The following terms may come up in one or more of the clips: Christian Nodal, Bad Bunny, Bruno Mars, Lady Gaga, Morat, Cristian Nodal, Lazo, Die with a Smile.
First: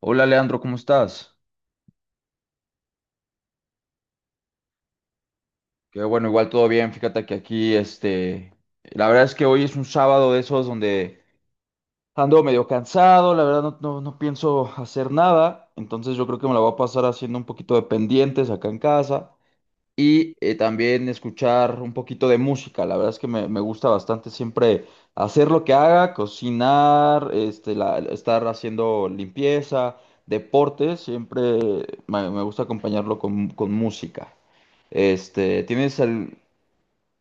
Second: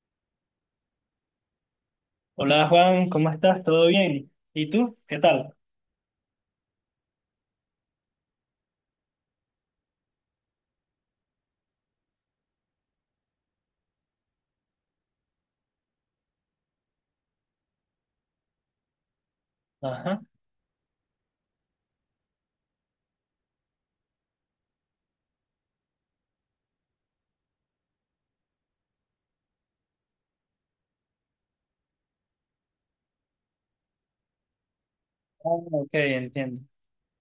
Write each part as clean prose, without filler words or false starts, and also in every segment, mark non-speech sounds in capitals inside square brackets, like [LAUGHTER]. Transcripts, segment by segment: Hola Leandro, ¿cómo estás? Hola Juan, ¿cómo estás? ¿Todo bien? ¿Y tú? ¿Qué tal? Qué bueno, igual todo bien. Fíjate que aquí, la verdad es que hoy es un sábado de esos donde ando medio cansado, la verdad no pienso hacer nada, entonces yo creo que me la voy a pasar haciendo un poquito de pendientes acá en casa. Ajá. Ah, Y también escuchar un poquito de música. La verdad es que me gusta bastante siempre hacer lo que haga, cocinar, este, estar haciendo limpieza, deporte, siempre me gusta acompañarlo con música. Este, ok, ¿tienes al- entiendo.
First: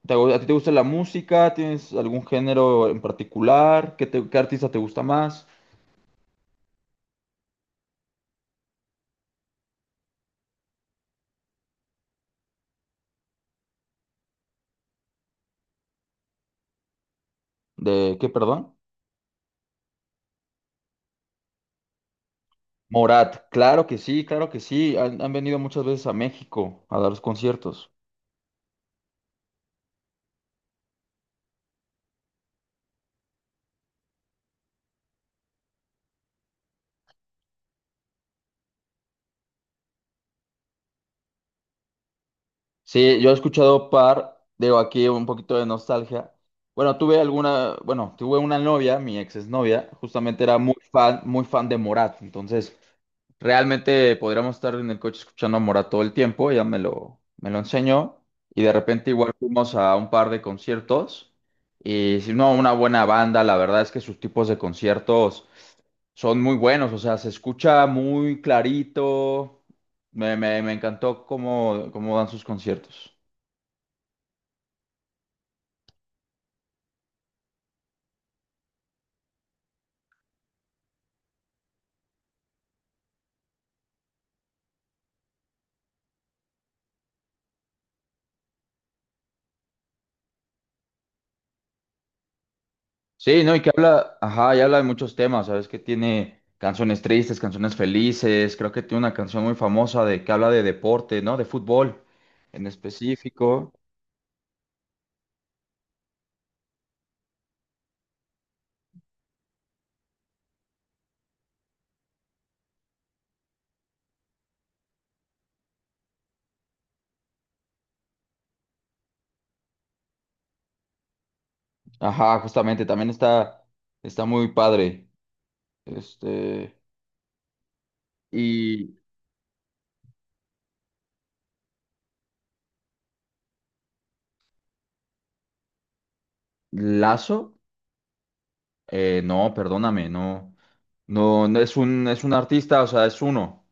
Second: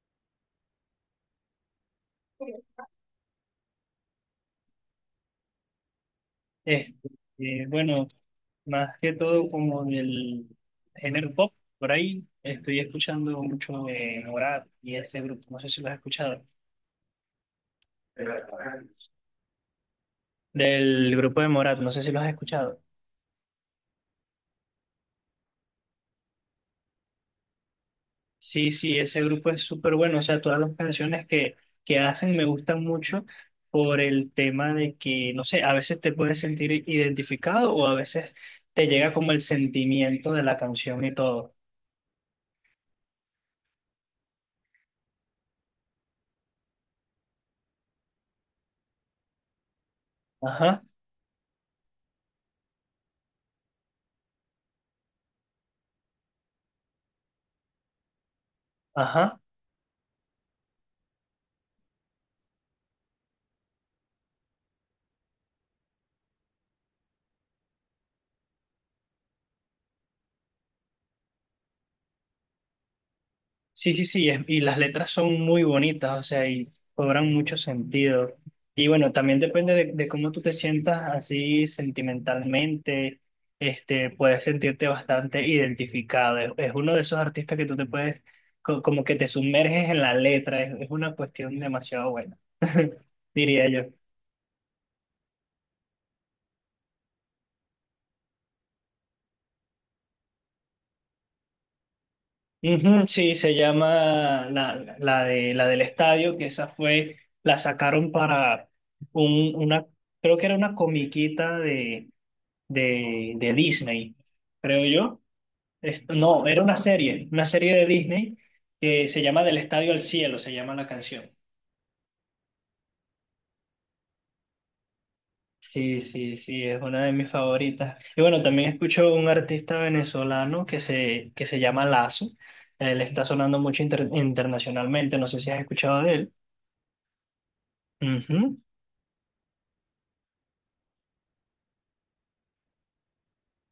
te- a ti te gusta la música? ¿Tienes algún género en particular? ¿ qué artista te gusta más? Este, bueno, más que todo como del género pop, por ahí estoy escuchando mucho Morat y ese grupo, no sé si lo has escuchado. ¿De qué, perdón? Del grupo de Morat, no sé si lo has escuchado. Morat, claro que sí, claro que sí. Han venido muchas veces a México a dar los conciertos. Sí, sí, ese grupo es súper bueno. O sea, todas las canciones que hacen me gustan mucho por el tema de que, no sé, a veces te puedes sentir identificado o a veces te llega como el sentimiento de la canción y todo. Sí, yo he escuchado par, digo aquí un poquito de nostalgia. Bueno, tuve alguna, bueno, tuve una novia, mi ex exnovia, justamente era Ajá, muy fan de Morat, entonces realmente podríamos estar en el coche escuchando a Morat todo el tiempo, ella me lo enseñó y de repente igual ajá. fuimos a un par de conciertos y si no, una buena banda, la verdad es que sus tipos de conciertos son muy buenos, o sea, se escucha muy clarito. Me encantó cómo dan sus conciertos. Sí, sí, sí, y las letras son muy bonitas, o sea, y cobran mucho sentido. Y bueno, también depende de cómo tú te sientas así sentimentalmente, este, puedes sentirte bastante identificado. Es uno de esos artistas que tú te puedes, como que te sumerges en la letra, es una cuestión demasiado buena, [LAUGHS] Sí, ¿no? Y diría que yo. habla, ajá, y habla de muchos temas, ¿sabes? Que tiene canciones tristes, canciones felices. Creo que tiene una canción muy famosa de que habla de deporte, ¿no? De fútbol en Ujú, sí, se específico. llama la del estadio, que esa fue, la sacaron para una, creo que era una comiquita de Disney, creo yo. No, era una serie de Disney que se llama Del Estadio al Cielo, se llama la canción. Ajá, justamente, también está muy padre. Sí, sí, sí, Este, es una de mis favoritas. Y bueno, también y escucho un artista venezolano que se llama Lazo. Él está sonando mucho internacionalmente, no sé si has escuchado de él. Lazo, Ujú. No, perdóname, no es es un artista, o sea, es uno.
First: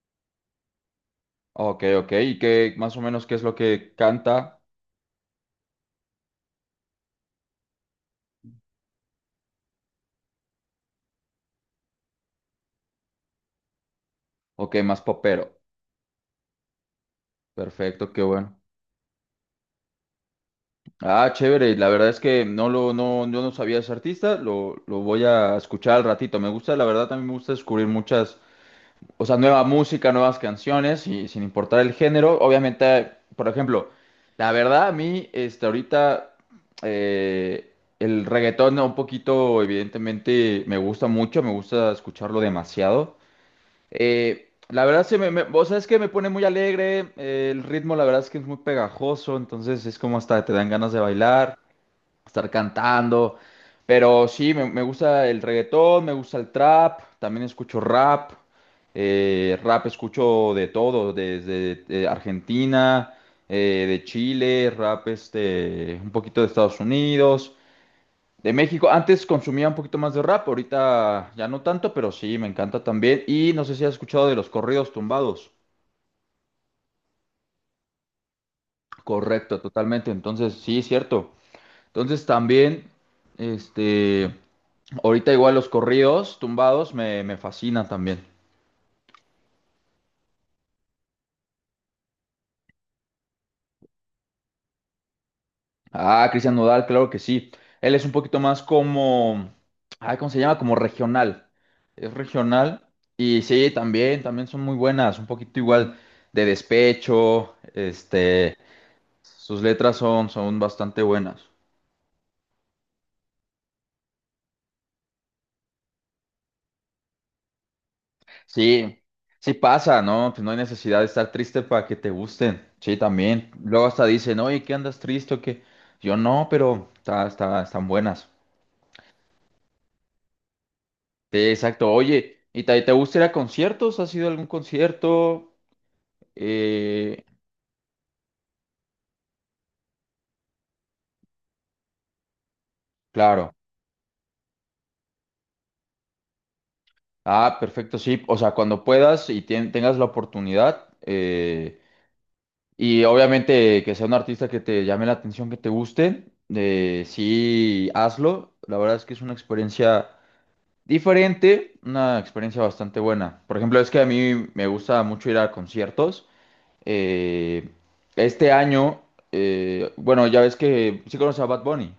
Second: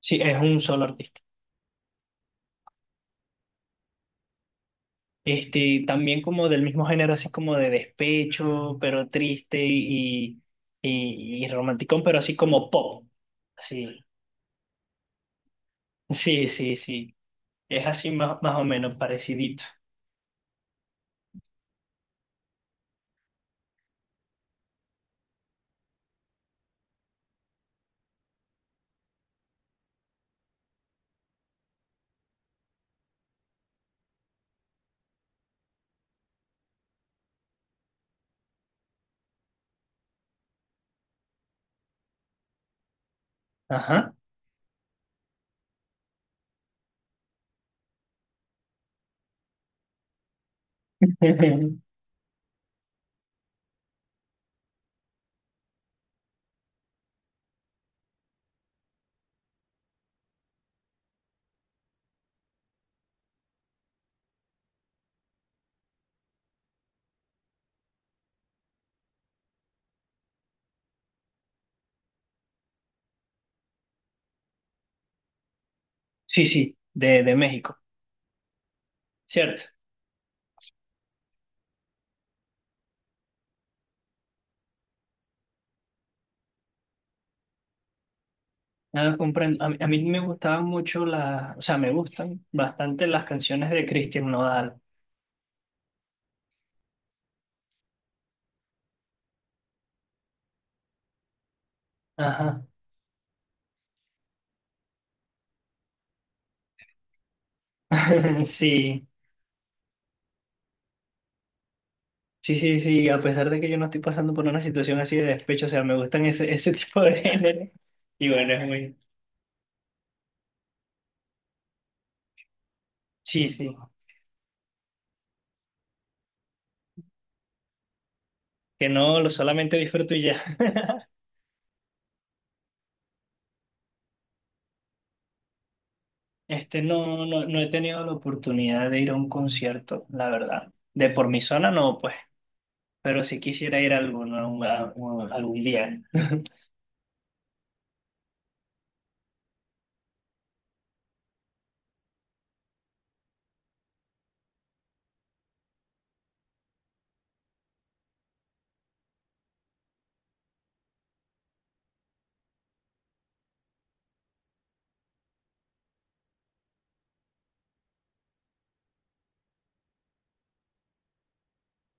Sí, es un solo artista. Ok, ok. ¿Y qué más o menos qué es lo que canta? Este, también como del mismo género, así como de despecho, pero triste y romanticón, pero así como pop. Sí, Ok, más popero. [LAUGHS] sí, sí, sí. Es así Perfecto, qué más, más bueno. o menos parecidito. Ah, chévere. La verdad es que no lo, no, yo no sabía ese artista. Lo voy a escuchar al ratito. Me gusta, la verdad, también me gusta descubrir muchas, o sea, nueva música, nuevas canciones y sin importar el género. Obviamente, por ejemplo, la verdad a mí, este, ahorita eh, el reggaetón un poquito, evidentemente, me gusta mucho. Me gusta escucharlo demasiado. Ajá. La verdad, se me, me- O sea, es que me pone muy alegre. El ritmo, la verdad, es que es muy pegajoso. Entonces, es como hasta te dan ganas de bailar, [LAUGHS] estar cantando. Pero sí, me gusta el reggaetón, me gusta el trap. También escucho rap. Rap escucho de todo, desde Argentina, de Chile, rap este, un poquito de Estados Unidos. De México, antes consumía un poquito más de rap, ahorita ya no tanto, pero sí, me encanta también. Y no sé si has escuchado de los corridos tumbados. Sí, sí, de México, Correcto, ¿cierto? totalmente. Entonces, sí, cierto. Entonces también, este, ahorita igual los corridos tumbados me fascinan también. No, comprendo. A mí me gustaban mucho las, o sea, me gustan bastante las canciones de Christian Nodal. Ah, Cristian Nodal, claro que sí. Él es un poquito más como, ay, ¿cómo se llama? Como regional. Es Ajá. regional. Y sí, también, también son muy buenas, un poquito igual de despecho, [LAUGHS] este. Sí, Sus letras son bastante buenas. sí, sí, sí. A pesar de que yo no estoy pasando por una situación así de despecho, o sea, me gustan ese, [LAUGHS] ese tipo de género. Y bueno, es muy. Sí, sí pasa, ¿no? Pues no hay necesidad de estar triste para que te gusten. Sí, Sí, también. sí. Luego hasta dicen, oye, ¿qué andas triste o qué? Yo no, pero están buenas. Que no, lo solamente disfruto y ya. [LAUGHS] Sí, exacto. Oye, ¿y te gusta ir a conciertos? ¿Has ido a algún concierto? Este, Eh, no he tenido la oportunidad de ir a un concierto, la verdad. De por mi zona no, pues. Pero sí claro. quisiera ir a alguno, algún día. Ah, perfecto, sí. O sea, cuando puedas y tengas la oportunidad, y obviamente que sea un artista que te llame la atención, que te guste, sí, hazlo. La verdad es que es una experiencia diferente, una experiencia bastante buena. Por ejemplo, es que a mí me gusta mucho ir a conciertos. Eh, este año, bueno, ya ves que sí conoces a Bad Bunny.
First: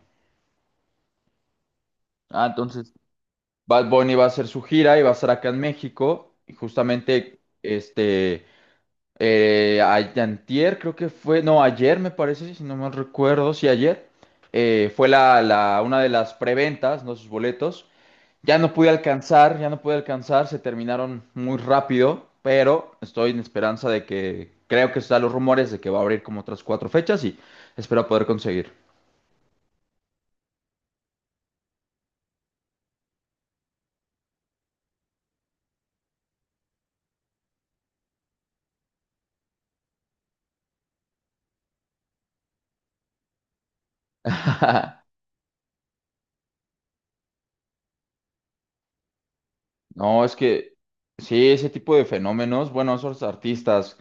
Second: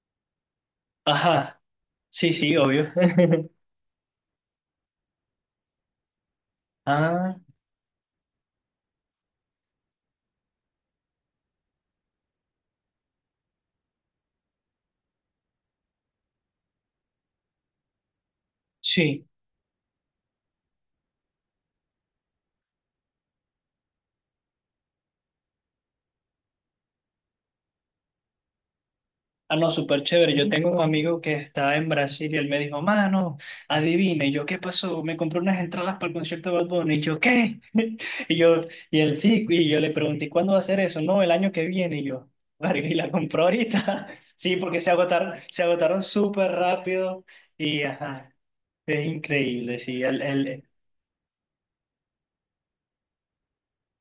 Ajá. Sí, Ah, sí, obvio. entonces, [LAUGHS] Bad Bunny va a hacer su gira y va a estar acá en México. Y Ah, justamente, este... antier creo que fue, no, ayer me parece, si no mal recuerdo, sí, ayer fue una de las preventas, ¿no? Sus boletos. Ya no pude sí. alcanzar, ya no pude alcanzar, se terminaron muy rápido, pero estoy en esperanza de que, creo que están los rumores de que va a abrir como otras cuatro fechas y espero poder conseguir. Ah, no, súper chévere. Yo tengo un Listo. Amigo que está en Brasil y él me dijo, mano, adivina. Y yo, ¿qué pasó? Me compré unas entradas para el concierto de Bad Bunny. Y yo, ¿qué? [LAUGHS] Y yo, y él sí. Y yo le pregunté, ¿y cuándo va a ser eso? No, el año que viene. Y yo, [LAUGHS] verga, ¿y la compró ahorita? [LAUGHS] Sí, porque [LAUGHS] se agotaron súper rápido. Y ajá, es increíble, sí. No, es que sí, ese tipo de fenómenos, bueno, esos artistas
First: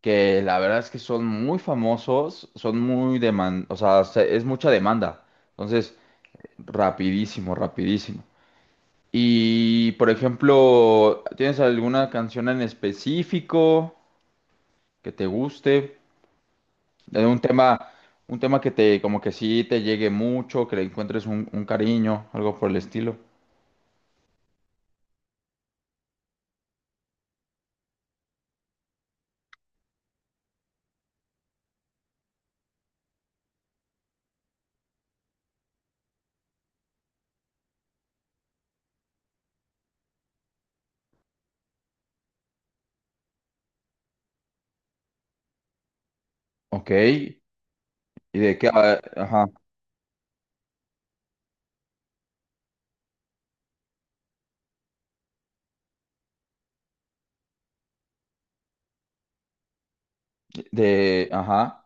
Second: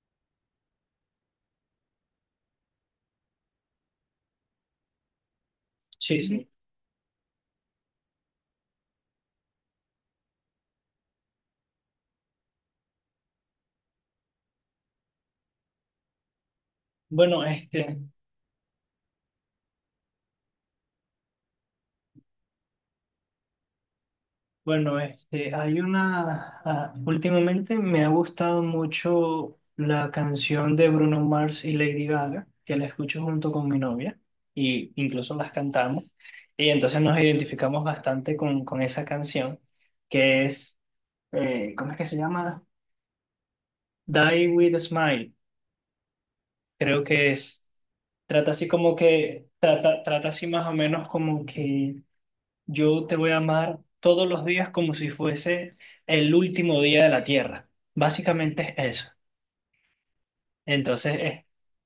que la verdad es que son muy famosos, son muy demandados, o sea, es mucha demanda. Entonces, Sí, sí. rapidísimo, rapidísimo. Y, por ejemplo, ¿tienes alguna canción en específico que te guste? De Bueno, este. un tema que te, como que sí te llegue mucho, que le encuentres un cariño, algo por el estilo. Bueno, este, hay una, ah, últimamente me ha gustado mucho la canción de Bruno Mars y Lady Gaga, que la escucho junto con mi novia y incluso las cantamos. Y entonces nos identificamos bastante con esa canción, que es, ¿cómo es que se llama? Die with a Smile, Ok. creo que ¿Y es. Trata de así qué? como Ah, ajá. que, trata así más o menos como que yo te voy a amar todos los días como si fuese el último día de la tierra. Básicamente es eso. Entonces De, es, ajá.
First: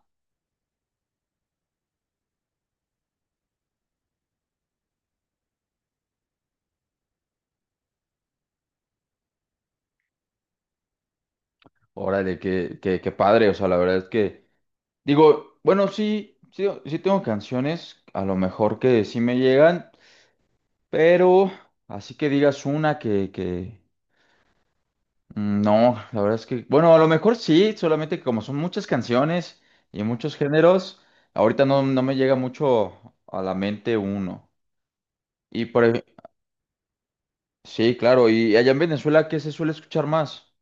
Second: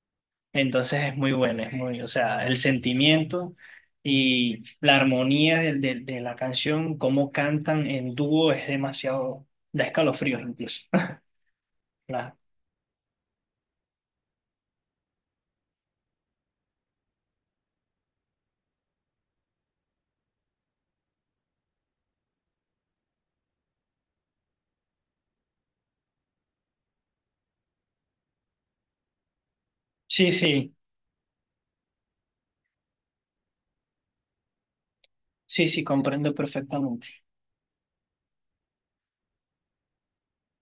entonces es muy bueno, es muy, o sea, el sentimiento y la armonía de la canción, cómo cantan en dúo es demasiado, da escalofríos incluso. [LAUGHS] La- Órale, qué, qué, qué padre, o sea, la verdad es que, digo, bueno, sí tengo canciones, a lo mejor que sí me llegan, pero así que digas una que, mm, no, la verdad es que, bueno, a lo mejor sí, solamente que como son muchas canciones y sí, muchos sí, géneros, ahorita no me llega mucho a la mente uno. Y sí, por sí, ej- comprendo perfectamente. sí, claro, y allá en Venezuela, ¿qué se suele escuchar más?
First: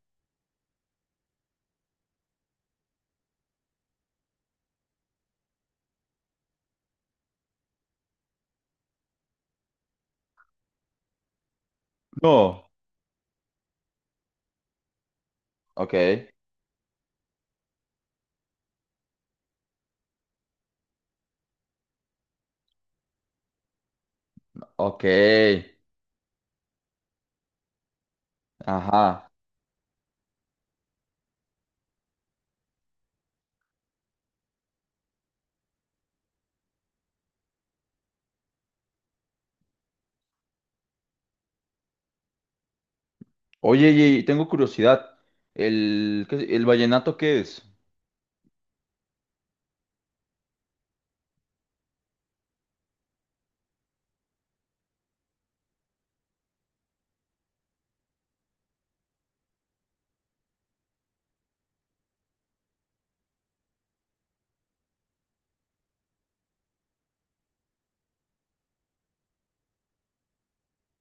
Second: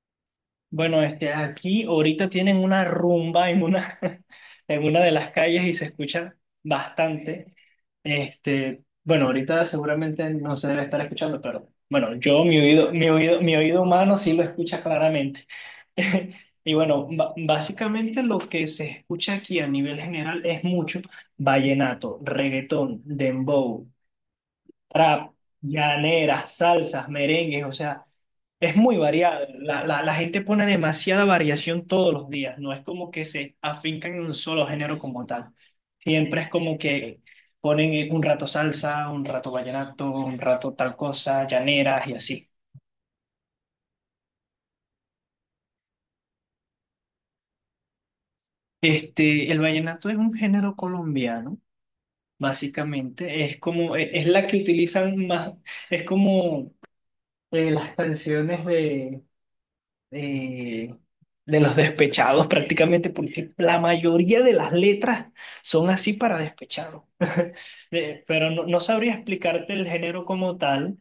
Bueno, este, aquí ahorita tienen una rumba en una, [LAUGHS] en una de las calles y se escucha bastante. Este, bueno, ahorita seguramente no se debe estar escuchando, pero bueno, yo, No, mi oído humano sí lo escucha claramente. ok, [LAUGHS] Y bueno, básicamente lo que se escucha aquí a nivel general es mucho vallenato, reggaetón, dembow, ok, trap, llaneras, salsas, merengues, o sea, es muy ajá. variado. La gente pone demasiada variación todos los días, no es como que se afincan en un solo género como tal. Siempre es como que ponen un rato salsa, un rato vallenato, un rato tal cosa, llaneras y así. Oye, y tengo curiosidad. ¿ el vallenato qué es? Este, el vallenato es un género colombiano, básicamente, es como, es la que utilizan más, es como las canciones eh, de los despechados prácticamente, porque la mayoría de las letras son así para despechados. [LAUGHS] Pero no, no sabría explicarte el género como tal.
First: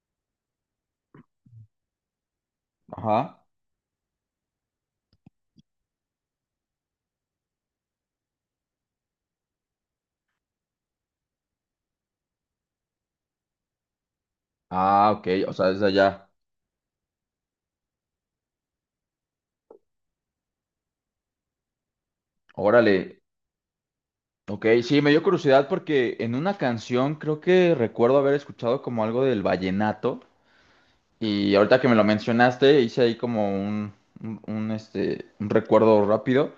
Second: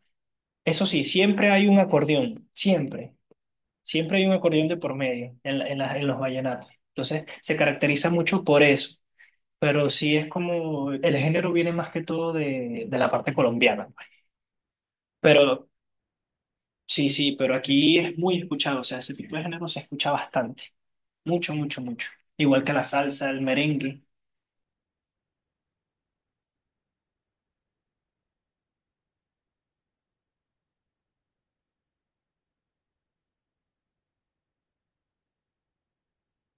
Eso sí, siempre hay un acordeón, siempre, Ajá. siempre hay un acordeón de por medio en, la- en, las- en los vallenatos. Entonces, se caracteriza mucho por eso. Pero sí es como, el género viene más que todo de la parte colombiana. Ah, ok, o Pero sea, es de allá. sí, sí, pero aquí es muy escuchado, o sea, ese tipo de género se escucha bastante. Mucho, mucho, mucho. Igual que la Órale. salsa, el merengue. Ok, sí, me dio curiosidad porque en una canción creo que recuerdo haber escuchado como algo del vallenato. Y ahorita que me lo mencionaste, hice ahí como este, un recuerdo rápido.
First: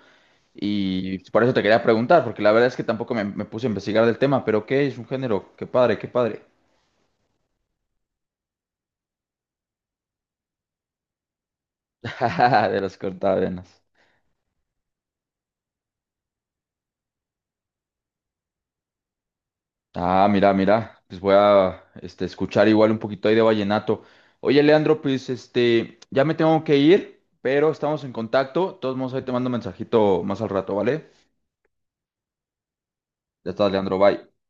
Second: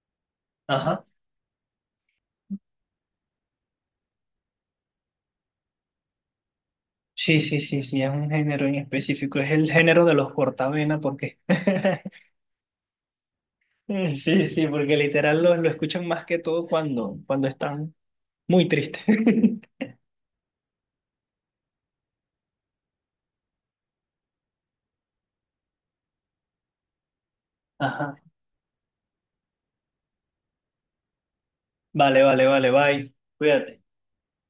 Ajá. Y por eso te quería preguntar, porque la verdad es que tampoco me puse a investigar del tema, pero qué es un género, qué padre, qué padre. Sí, sí, sí, sí, es un género en específico. Es el género de los cortavena, porque. [LAUGHS] [LAUGHS] De los cortavenas. Sí, sí, porque literal lo escuchan más que todo cuando están muy tristes. [LAUGHS] Ah, mira, mira, pues voy a este, escuchar igual un poquito ahí de vallenato. Oye, Leandro, pues este, ya me tengo que ir, pero estamos en Ajá. contacto. De todos modos, ahí te mando un mensajito más al rato, ¿vale? Vale, vale, vale, bye. Ya estás, Cuídate. Leandro, bye.